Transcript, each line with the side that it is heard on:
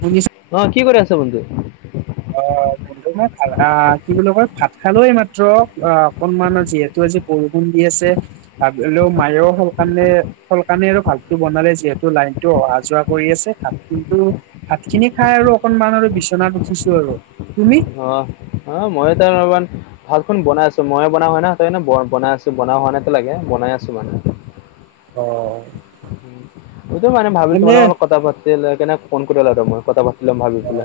right: শুনিছা
left: অ কি কৰি আছ বন্ধু
right: অ অ কি বুলি কয় ভাত খালো এইমাত্ৰ অ অকনমান যিহেতু আজি বৰষুণ দি আছে ভাবিলো মায়ো সেইকাৰণে চবৰ কাৰনে আৰু ভাতটো বনালে যিহেতু লাইনটো অহা যোৱা কৰি আছে ভাত কিন্তু ভাত খিনি খাই আৰু অকনমান আৰু বিচনাত উঠিছো আৰু তুমি
left: অ অ মই এতিয়া বৰ্তমান ভালখন বনাই আছো ময়ে বনাও হয় না সেইকাৰে বনাই আছো বনাই হোৱাই নাই এতিয়ালৈকে বনাই আছো মানে
right: অ
left: সেইটো মানে ভাবিছো
right: এনে
left: মানে অলপ কথা পাতি লৈ কেনে ফোন কৰিলো আৰু মই কথা পা
right: অ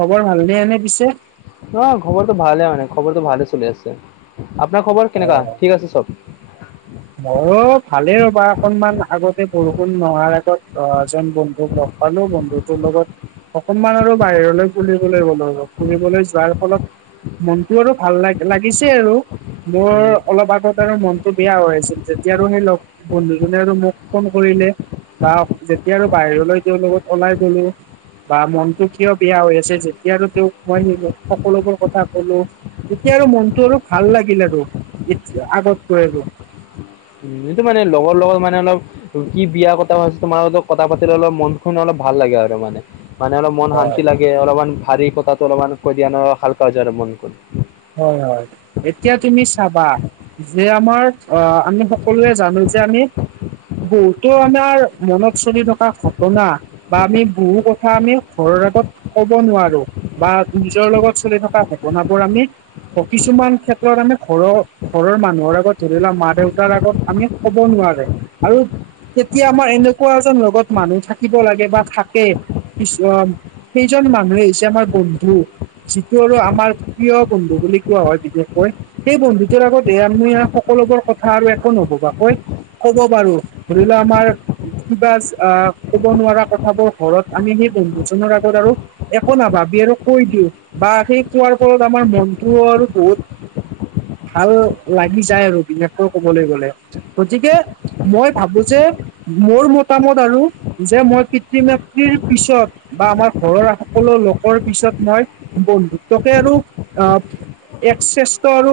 right: খবৰ ভালনে এনে পিছে
left: নহ খবৰটো ভালে মানে খবৰটো ভালে চলি আছে আপোনাৰ খবৰ কেনেকা ঠিক আছে চব
right: মইয়ো ভালেই ৰ'বা অকনমান আগতে বৰষুণ নোহোৱাৰ আগত অ এজন বন্ধুক লগ হেললো বন্ধুতোৰ লগত অকনমান আৰু বাহিৰলৈ ফুৰিবলৈ গলো ফুৰিবলৈ যোৱাৰ ফলত মনটো আৰু ভাল লা লাগিছে আৰু মোৰ
left: উম
right: অলপ আগত আৰু মনটো বেয়া হৈ আছিল যেতিয়া আৰু সেই লগ বন্ধুজনে আৰু মোক ফোন কৰিলে তাৰ যেতিয়া আৰু বাহিৰলৈ তেওঁৰ লগত ওলাই গলো বা মনটো কিয় বেয়া হৈ আছে যেতিয়া আৰু তেওঁক মই সেই সকলোবোৰ কথা কলো এতিয়া আৰু মনটো আৰু ভাল লাগিল আৰু এত আগতকৈ আৰু
left: সেইটো মানে লগৰ লগত মানে অলপ কি বিয়া কথা ভাবিছো তোমাৰ লগত কথা পাতিলে অলপ মন খন অলপ ভাল লাগে আৰু মানে মানে অলপ মন
right: হয়
left: শান্তি লাগে অলপমান ভাৰী কথাটো অলপমান কৈ দিয়া ন হালকা হৈ যায় আৰু মনখন
right: হয় হয় এতিয়া তুমি চাবা যে আমাৰ অ আমি সকলোৱে জানো যে আমি বহুতো আমাৰ মনত চলি থকা ঘটনা বা আমি বহু কথা আমি ঘৰৰ আগত কব নোৱাৰো বা নিজৰ লগত চলি থকা ঘটনাবোৰ আমি কিছুমান ক্ষেত্ৰত আমি ঘৰ ঘৰৰ মানুহৰ আগত ধৰি লোৱা মা দেউতাৰ আগত আমি ক'ব নোৱাৰে আৰু তেতিয়া আমাৰ এনেকোৱা এজন লগত মানুহ থাকিব লাগে বা থাকে কিছু অ সেইজন মানুহে হৈছে আমাৰ বন্ধু যিটো আৰু আমাৰ প্ৰিয় বন্ধু বুলি কোৱা হয় বিশেষকৈ সেই বন্ধুতৰ আগত এ আমি সকলোবোৰ কথা আৰু একো নভবাকৈ ক'ব পাৰো ধৰি লোৱা আমাৰ কিবাচ আহ, ক'ব নোৱাৰা কথাবোৰ ঘৰত আমি সেই বন্ধুজনৰ আগত আৰু একো নাভাবি আৰু কৈ দিওঁ বা সেই কোৱাৰ ফলত আমাৰ মনটো আৰু বহুত ভাল লাগি যায় আৰু বিশেষকৈ কবলৈ গ'লে গতিকে মই ভাবো যে মোৰ মতামত আৰু যে মই পিতৃ মাতৃৰ পিছত বা আমাৰ ঘৰৰ সকলো লোকৰ পিছত মই বন্ধুত্বকে আৰু আহ এক শ্ৰেষ্ঠৰো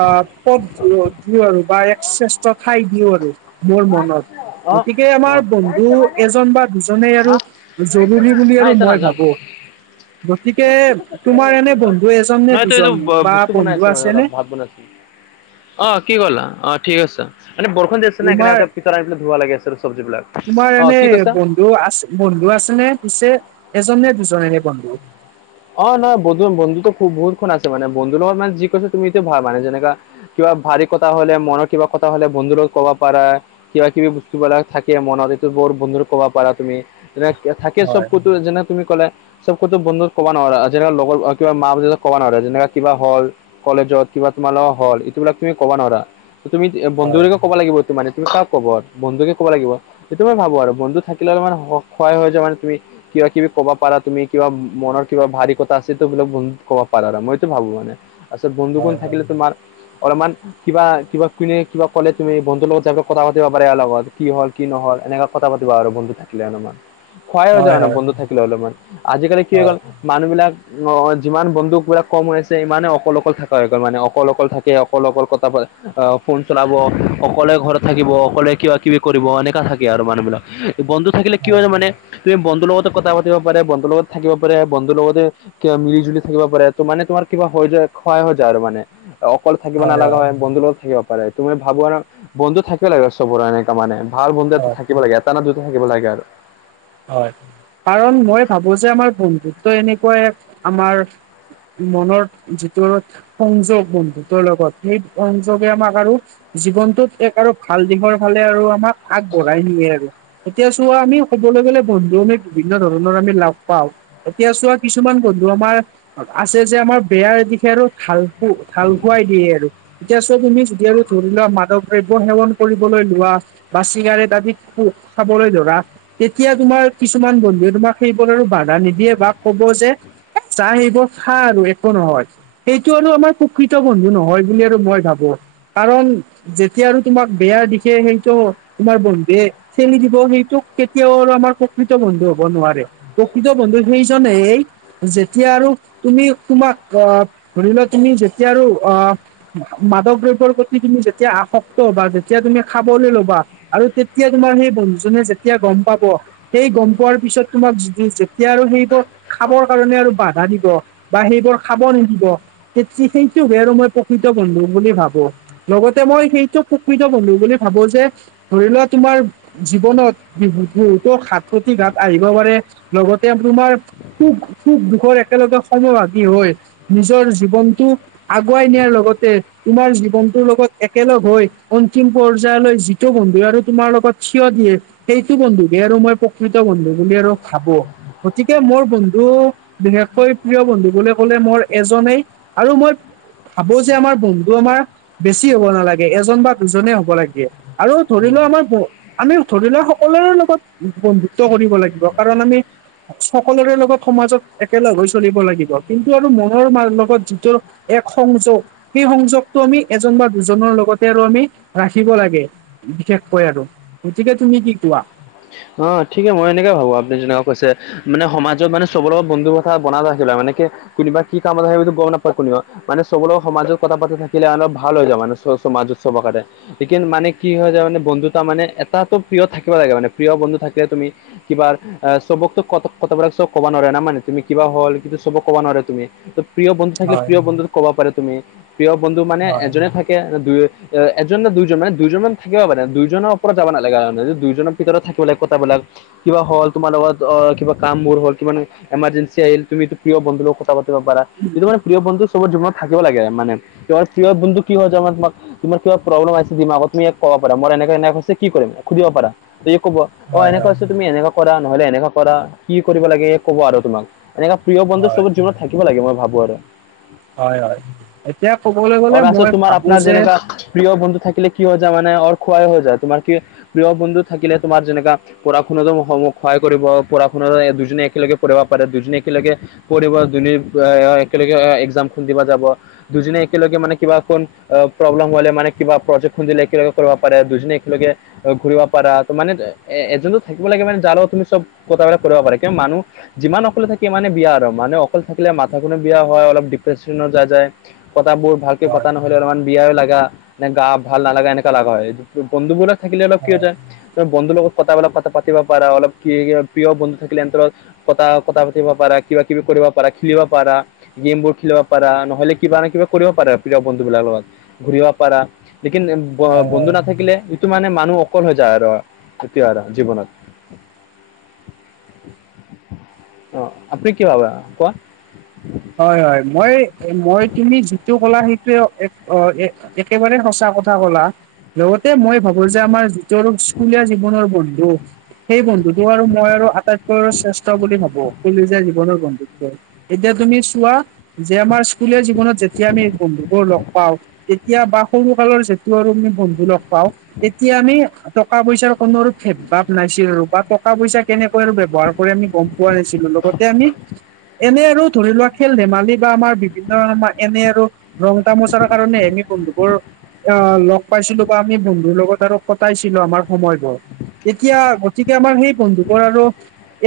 right: আহ, পদ [unintelligible] বা এক শ্ৰেষ্ঠ ঠাই দিওঁ আৰু মোৰ মনত।
left: অ
right: গতিকে
left: অ
right: আমাৰ বন্ধ ন্ধু এজন বা দুজনেই আৰু
left: আ
right: জৰুৰী বুলি
left: নাই
right: আৰু
left: এতিয়া
right: মই
left: নাযাম
right: ভাবো। গতিকে তোমাৰ এনে বন্ধু এজ
left: নহয় এইটো -এইটো বস্তু বনাই আছো মানে অলপ ভা ভাত বনাই আছোঁ অ, কি কলা অ, ঠিক আছে মানে বৰষুণ দি আছে আছে না এইকাৰণে [unintelligible]
right: তোমাৰ
left: আনি পেলাই ধুবা লাগি আছিল চবজি বিলাক অ, কি কৈছা?
right: দ'আছ বন্ধু আছে নে পিছে এজন নে দুজন এনে বন্ধু?
left: অ, নহয় বন্ধু -বন্ধুতো খুব বহুতখুন আছে মানে বন্ধু লগত মানে যি কৈছে তুমি এইটো ভাবা মানে যেনেকা কিবা ভাৰী কথা হ'লে মনৰ কিবা কথা হলে বন্ধুৰ লগত ক'বা পাৰা। কিবা -কিবি বস্তুবিলাক থাকে মনত এইটো বৰ বন্ধুৰ কবা পাৰা তুমি। যেনে এ থাকে চব
right: হয়
left: কতো যেনে তুমি ক'লা চব কতো বন্ধু ক'বা নোৱাৰা যেনেকা লগৰ কিবা মা [unintelligible] কবা নোৱাৰে যেনেকা কিবা হ'ল। কলেজত কিবা তোমাৰলগত হ'ল এইটোবিলাক তুমি ক'বা নোৱাৰা। তুমি বন্ধু
right: হয়
left: [unintelligible] ক'বা লাগিব এইটো মানে তুমি কাক ক'ব আৰ বন্ধুকে ক'বা লাগিব সেইটো মই ভাবো আৰু বন্ধু থাকিলেওঁ মানে সহায় হয় যাই মানে তুমি। কিবা -কিবি ক'বা পাৰা তুমি কিবা মনৰ কিবা ভাৰী কথা আছে টো এইবিলাক বন্ধুক কবা পাৰা মইতো ভাবো মানে আচল বন্ধুসুন
right: হয়
left: থাকিলে তোমাৰ অলপমান কিবা-কিবা কোনে কিবা কলে তুমি বন্ধুৰ লগত যাই কথা পাতিব পাৰে ইয়াৰ লগত কি হ'ল কি নহল এনেকা কথা পাতিবা আৰু বন্ধু থাকিলে অলমান। খুৱাইও যাওঁ
right: হয়
left: ন
right: হয়
left: বন্ধু থাকিলে অলমান আজিকালি কি হৈ গল
right: হয়
left: মানুহবিলাক অ, যিমান বন্ধুক বিলাক কম হৈ আছে ইমানে অকল -অকল থাকা হৈ গ'ল মানে অকল- অকল থাকে অকল -অকল কথা পা অহ, ফোন চলাব অকলে ঘৰত থাকিব অকলে কিবা- কিবি কৰিব এনেকা থাকে আৰু মানুহ বিলাক বন্ধু থাকিলে কিয় হয় মানে তুমি বন্ধুৰ লগটো কথা পাতি পাৰে বন্ধুৰ লগত থাকিব [unintelligible] বন্ধুৰ লগতে মিলি জুলি থাকিব পাৰে ত' মানে তোমাৰ কিবা হৈ যায় ক্ষয় হৈ যায় আৰু মানে। অকল থাকিব নালাগা হয় বন্ধুৰ লগত থাকিব পাৰে তুমি ভাবো আৰু বন্ধু থাকিবে লাগে ত' পুৰা এনেকা মানে ভাল বন্ধু এটা
right: হয়
left: থাকিব লাগে এটা না দুটা থাকিব লাগে আৰু।
right: হয় কাৰণ মই ভাবো যে আমাৰ বন্ধুত্ব এনেকুৱাই আমাৰ। মনৰ যিটো সংযোগ বন্ধুতৰ লগত সেই সংযোগে আমাক আৰু জীৱনটোত এক আৰু ভাল দিশৰ ফালে আৰু আমাক আগবঢ়াই নিয়ে আৰু। এতিয়া চোৱা আমি ক'বলৈ গলে বন্ধু আমি বিভিন্ন ধৰণৰ আমি লাভ পাওঁ। এতিয়া চোৱা কিছুমান বন্ধু আমাৰ আছে যে আমাৰ বেয়াৰ দিশে আৰু ঢাল খো ঢাল খুৱাই দিয়ে আৰু। এতিয়া চোৱা তুমি যদি আৰু ধৰি লোৱা মাদক দ্ৰব্য সেৱন কৰিবলৈ লোৱা বা চিগাৰেট আদি খো খাবলে ধৰা। তেতিয়া তোমাৰ কিছুমান বন্ধুৱে তোমাক সেইবোৰ আৰু বাধা নিদিয়ে বা ক'ব যে এ জাহ সেইবোৰ খা আৰু একো নহয়। এইটো আৰু আমাৰ প্ৰকৃত বন্ধু নহয় বুলি আৰু মই ভাবো কাৰণ যেতিয়া আৰু তোমাক বেয়াৰ দিশে সেইটো তোমাৰ বন্ধুৱে ঠেলি দিব সেইটোক কেতিয়াও আৰু আমাৰ প্ৰকৃত বন্ধু হব নোৱাৰে প্ৰকৃত বন্ধু সেইজনেই যেতিয়া আৰু তুমি তোমাক আহ ধৰি লোৱা তুমি যেতিয়া আৰু অ মাদক দ্ৰব্যৰ প্ৰতি তুমি যেতিয়া আসক্ত হ'বা যেতিয়া তুমি খাবলৈ ল'বা আৰু তেতিয়া তোমাৰ সেই বন্ধুজনে যেতিয়া গম পাব সেই গম পোৱাৰ পিছত তোমাক য যেতিয়া আৰু সেইবোৰ খাবৰ কাৰণে আৰু বাধা দিব বা সেইবোৰ খাব নিদিব তেতিয়া সেইটোক হে আৰু মই প্ৰকৃত বন্ধু বুলি ভাবো। লগতে মই সেইটো প্ৰকৃত বন্ধু বুলি ভাবো যে ধৰি লোৱা তোমাৰ জীৱনত- বহুতো ঘাট প্ৰতিঘাট আহিব পাৰে লগতে তোমাৰ সুখ -সুখ দুখৰ একেলগে সমভাগী হৈ নিজৰ জীৱনটো আগুৱাই নিয়াৰ লগতে তোমাৰ জীৱনটোৰ লগত একেলগ হৈ অন্তিম পৰ্যায়লৈ যি সেইটো বন্ধুৱে আৰু তোমাৰ লগত থিয় দিয়ে। সেইটো বন্ধুকে আৰু মই প্ৰকৃত বন্ধু বুলি আৰু ভাবো। গতিকে মোৰ বন্ধু বিশেষকৈ প্ৰিয় বন্ধু বুলি কলে মোৰ এজনেই। আৰু মই ভাবো যে আমাৰ বন্ধু আমাৰ বেছি হ'ব নালাগে এজন বা দুজনে হব লাগে আৰু ধৰি
left: উম।
right: লোৱা আমাৰ আমি ধৰি লোৱা সকলোৰে লগত বন্ধুত্ব কৰিব লাগিব কাৰণ আমি সকলোৰে লগত সমাজত একেলগ হৈ চলিব লাগিব। কিন্তু আৰু মনৰ লগত যিটো এক সংযোগ সেই সংযোগটো আমি এজন বা দুজনৰ লগতে আৰু আমি ৰাখিব লাগে। বিশেষকৈ আৰু গতিকে তুমি কি কোৱা?
left: অ ঠিকে মই এনেকে ভাবো আপুনি যেনেকা কৈছে। মানে সমাজত মানে চবৰে লগত বন্ধুৰ কথা বনাই ৰাখিলা মানে কি কোনোবা কি কামত হয় গম নাপায় কোনেও মানে চব লগ সমাজত কথা পাতি থাকিলে অলপ ভাল হৈ যায় মানে সমাজ চবৰ কাৰণে লেকিন মানে কি হয় য মানে বন্ধুত মানে এটাতো প্ৰিয় থাকিব লাগে মানে প্ৰিয় বন্ধু থাকিলে তুমি- কিবাৰ- আহ চবকতো ক কথাবিলাক চব কব নোৱাৰে ন মানে তুমি কিবা হ'ল কিন্তু চবক ক'ব নোৱাৰে তুমি প্ৰিয় বন্ধু থাকিলে
right: হয়
left: প্ৰিয় বন্ধুত ক'ব পাৰে তুমি প্ৰিয় বন্ধু মানে
right: হয়
left: এজনে থা কে দু এজন নে দুইজন মানে দুইজন মান থাকিব পাৰে দুইজনৰ ওপৰত যাব নালাগে তাৰমানে যদি দুইজনত ভিতৰত থাকিব লে কথাবিলাক কিবা হ'ল তোমাৰ লগত অ কিবা কাম বোৰ হল কিবা এমাৰজেঞ্চি আহিল তুমিতো প্ৰিয় বন্ধু লগত কথা পাতিব পাৰা যিটো মানে প্ৰিয় বন্ধু চবৰ জীৱনত থাকিব লাগে মানে প্ৰিয় বন্ধু কি হয় যে মই তোমাক তোমাৰ কিবা প্ৰব্লেম আছে ডিমাকত তুমি কব পাৰা মই এনেকে এনে হৈছে কি কৰিম সুধিব পাৰা। সি কব অ
right: হয়
left: এনেকোৱা
right: হয়
left: আছে তুমি এনেকোৱা কৰা নহলে এনেকোৱা কৰা কি কৰিব লাগে সে কব আৰু তোমাক এনেকোৱা প্ৰিয় বন্ধু
right: হয়
left: চবৰ জীৱনত থাকিব লাগে মই ভাবো আৰু-
right: হয় হয়, এতিয়া ক'বলৈ গলে
left: আৰু তাৰপিছত
right: মই
left: তোমাৰ
right: ভাবো
left: আপোনাৰ
right: যে
left: যেনেকা প্ৰিয় বন্ধু থাকিলে কি হৈ যায় মানে অৰ খুৱাই হৈ যায় তোমাৰ কি প্ৰিয় বন্ধু থাকিলে তোমাৰ যেনেকা পঢ়া শুনাতো সহায় কৰিব পঢ়া শুনাতো দুজনী একেলগে পঢ়িব পাৰে দুজনী একেলগে- পঢ়িব যোনে এ একেলগে একজামখন দিব যাব। দুইজনে একেলগে মানে কিবা অকন প্ৰব্লেম হলে মানে কিবা প্ৰজেক্টখন দিলে একেলগে কৰিব পাৰে দুইজনে একেলগে- ঘূৰিব পাৰা ত মানে এজনো থাকিব লাগে মানে যাৰ লগ তুমি চব কথাবিলাক কৰিব পাৰা কিন্তু মানুহ যিমান অকলে থাকে ইমানে বিয়া আৰু মানে অকলে থাকিলে মাথাখননে বিয়া হয় অলপ ডিপ্ৰেশচন যা যায়। কতাবোৰ ভালকে
right: হয়
left: পতা নহলে অলপমান বিয়াও লাগা নে গা ভাল নালাগা এনেকা লগা হয় বন্ধুবোৰাক থাকিলে অলপ কি হৈ
right: হয়
left: যায় তুমি বন্ধুৰ লগত কথা বিলাক পাতিব পাৰা অলপ কি প্ৰিয় বন্ধু থাকিলে এনতৰ লগত কথা কথা পাতিব পাৰা কিবা কিবি কৰিব পাৰা খেলিব পাৰা। গেমবোৰ খেলিব পাৰা নহলে কিবা নহয় কিবা কৰিব পাৰা প্ৰিয় বন্ধু বিলাকৰ লগত- ঘুৰিব পাৰা লেকিন ব
right: হয় হয়
left: বন্ধু নাথাকিলে যিটো মানে মানুহ অ- সফল হৈ যায় আৰু তেতিয়া আৰু জীৱনত অ আপুনি কি ভাবা কোৱা?
right: হয় হয় মই মই তুমি যিটো কলা সেইটো অ এ একেবাৰে সঁচা কথা কলা- লগতে মই ভাবো যে আমাৰ যিতো আৰু স্কুলীয়া জীৱনৰ বন্ধু- সেই বন্ধুতো আৰু মই আৰু আটাইতকৈ আৰু শ্ৰেষ্ঠ বুলি ভাবো কলেজীয়া জীৱনৰ বন্ধুতো এতিয়া তুমি চোৱা যে আমাৰ স্কুলীয়া জীৱনত যেতিয়া আমি বন্ধুবোৰ লগ পাওঁ তেতিয়া বা সৰু কালৰ যিটো আৰু আমি বন্ধু লগ পাওঁ তেতিয়া আমি টকা পইচাৰ কোনো ভেদ ভাৱ নাছিল আৰু বা টকা পইচা কেনেকৈ আৰু ব্যৱহাৰ আমি গম পোৱা নাছিলো লগতে আমি খেল ধেমালি বা আমাৰ বিভিন্ন ধৰণৰ আমাৰ এনে আৰু ৰং তামোচাৰ কাৰণেহে বন্ধুবোৰ অ লগ পাইছিলো বা আমি বন্ধুৰ লগত আৰু কটাইছিলো আমাৰ সময়বোৰ। এতিয়া গতিকে আমাৰ সেই বন্ধুবোৰ আৰু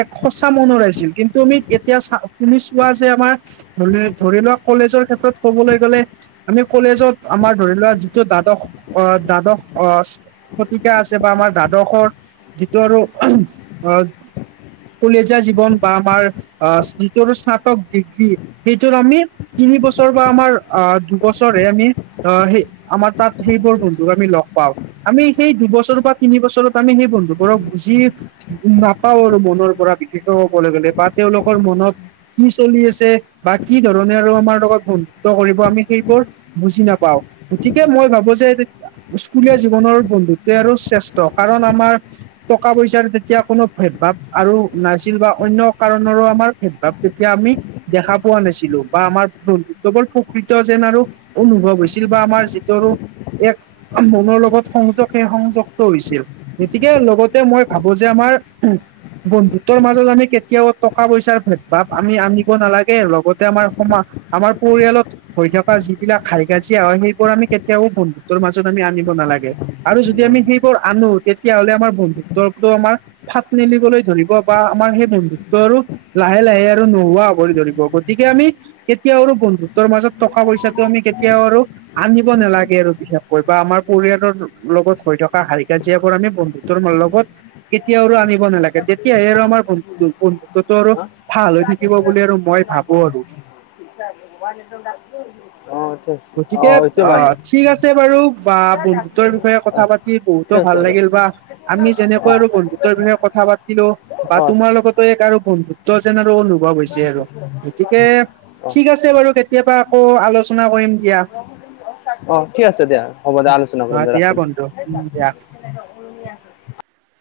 right: এক সঁচা মন ৰাইছিল কিন্তু আমি এতিয়া চা শুনি পোৱা যে আমাৰ ধৰি ধৰি লোৱা কলেজৰ ক্ষেত্ৰত কবলৈ গ'লে- আমি কলেজত আমাৰ ধৰি লোৱা যিটো দ্বাদশ অ দ্বাদশ অ শতিকা আছে বা আমাৰ দ্বাদশৰ যিটো আৰু আহ কলেজীয়া জীৱন বা আমাৰ আহ যিটো স্নাতক ডিগ্ৰী, সেইটোৰ আমি তিনি বছৰ বা আমাৰ আ দুবছৰেহে আমি অ সেই আমাৰ তাত সেইবোৰ বন্ধু আমি লগ পাওঁ আমি সেই দুবছৰ বা তিন বছৰত আমি সেই বন্ধুবোৰক বুজি নাপাও আৰু মনৰ পৰা বিশেষকৈ ক'বলৈ গ'লে বা তেওঁলোকৰ মনত কি চলি আছে বা কি ধৰণে আৰু আমাৰ লগত বন্ধুত্ব কৰিব আমি সেইবোৰ বুজি নাপাও গতিকে মই ভাবো যে স্কুলীয়া জীৱনৰ বন্ধুত্বই আৰু শ্ৰেষ্ঠ কাৰণ আমাৰ টকা পইচাৰ তেতিয়া কোনো ভেদ ভাৱ আৰু নাছিল বা অন্য কাৰণৰো আমাৰ ভেদ ভাৱ তেতিয়া আমি দেখা পোৱা নাছিলো বা আমাৰ বন্ধু কেৱল প্ৰকৃত যেন আৰু অনুভৱ হৈছিল বা আমাৰ যি-টৰো এক মনৰ লগত সংযক কে সংযক্ত হৈছিল গতিকে লগতে মই ভাবো যে আমাৰ বন্ধুতৰ মাজত আমি কেতিয়াও টকা পইচাৰ ভেদ ভাব আমি আনিব নালাগে লগতে আমাৰ সমা আমাৰ পৰিয়ালত হৈ থকা যিবিলাক হাই কাজিয়া হয় সেইবোৰ আমি কেতিয়াও বন্ধুত্বৰ মাজত আমি আনিব নালাগে আৰু যদি আমি
left: হয়
right: সেইবোৰ আনো তেতিয়াহ'লে আমাৰ বন্ধুত্বতো আমাৰ ফাট মেলিবলৈ ধৰিব বা আমাৰ সেই বন্ধুত্বৰো লাহে লাহে আৰু নোহোৱা হবলে ধৰিব গতিকে আমি কেতিয়াও আৰু বন্ধুত্বৰ মাজত টকা পইচাটো আমি কেতিয়াও আৰু আনিব নালাগে আৰু বিশেষকৈ বা আমাৰ পৰিয়ালৰ লগত হৈ থকা হাই কাজিয়াবোৰ আমি বন্ধু ত্বৰ লগত কেতিয়াও আৰু আনিব নালাগে তেতিয়াহে আৰু আমাৰ বন্ধু বন্ধুত্বটো আৰু
left: অঁ
right: ভাল হৈ থাকিব বুলি আৰু মই ভাবো আৰু
left: [unintelligible]
right: গতিকে
left: অঁ এতিয়া
right: আ
left: মানে
right: ঠিক আছে বাৰু বা বন্ধুত্বৰ বিষয়ে
left: অঁ
right: কথা পাতি বহুত বহুতে
left: ঠিক আছে
right: ভাল
left: আৰু
right: লাগিল বা আমি যেনেকৈ আৰু বন্ধুত্বৰ বিষয়ে কথা পাতিলো বা
left: অঁ
right: তোমাৰ লগত এ
left: অঁ
right: ঠিক আছে বাৰু কেতিয়াবা আকৌ আলোচনা কৰিম দিয়া
left: অ ঠিক আছে দিয়া হ'ব দে আলোচনা কৰিম
right: অ'
left: দে ৰাখিম
right: [unintelligible]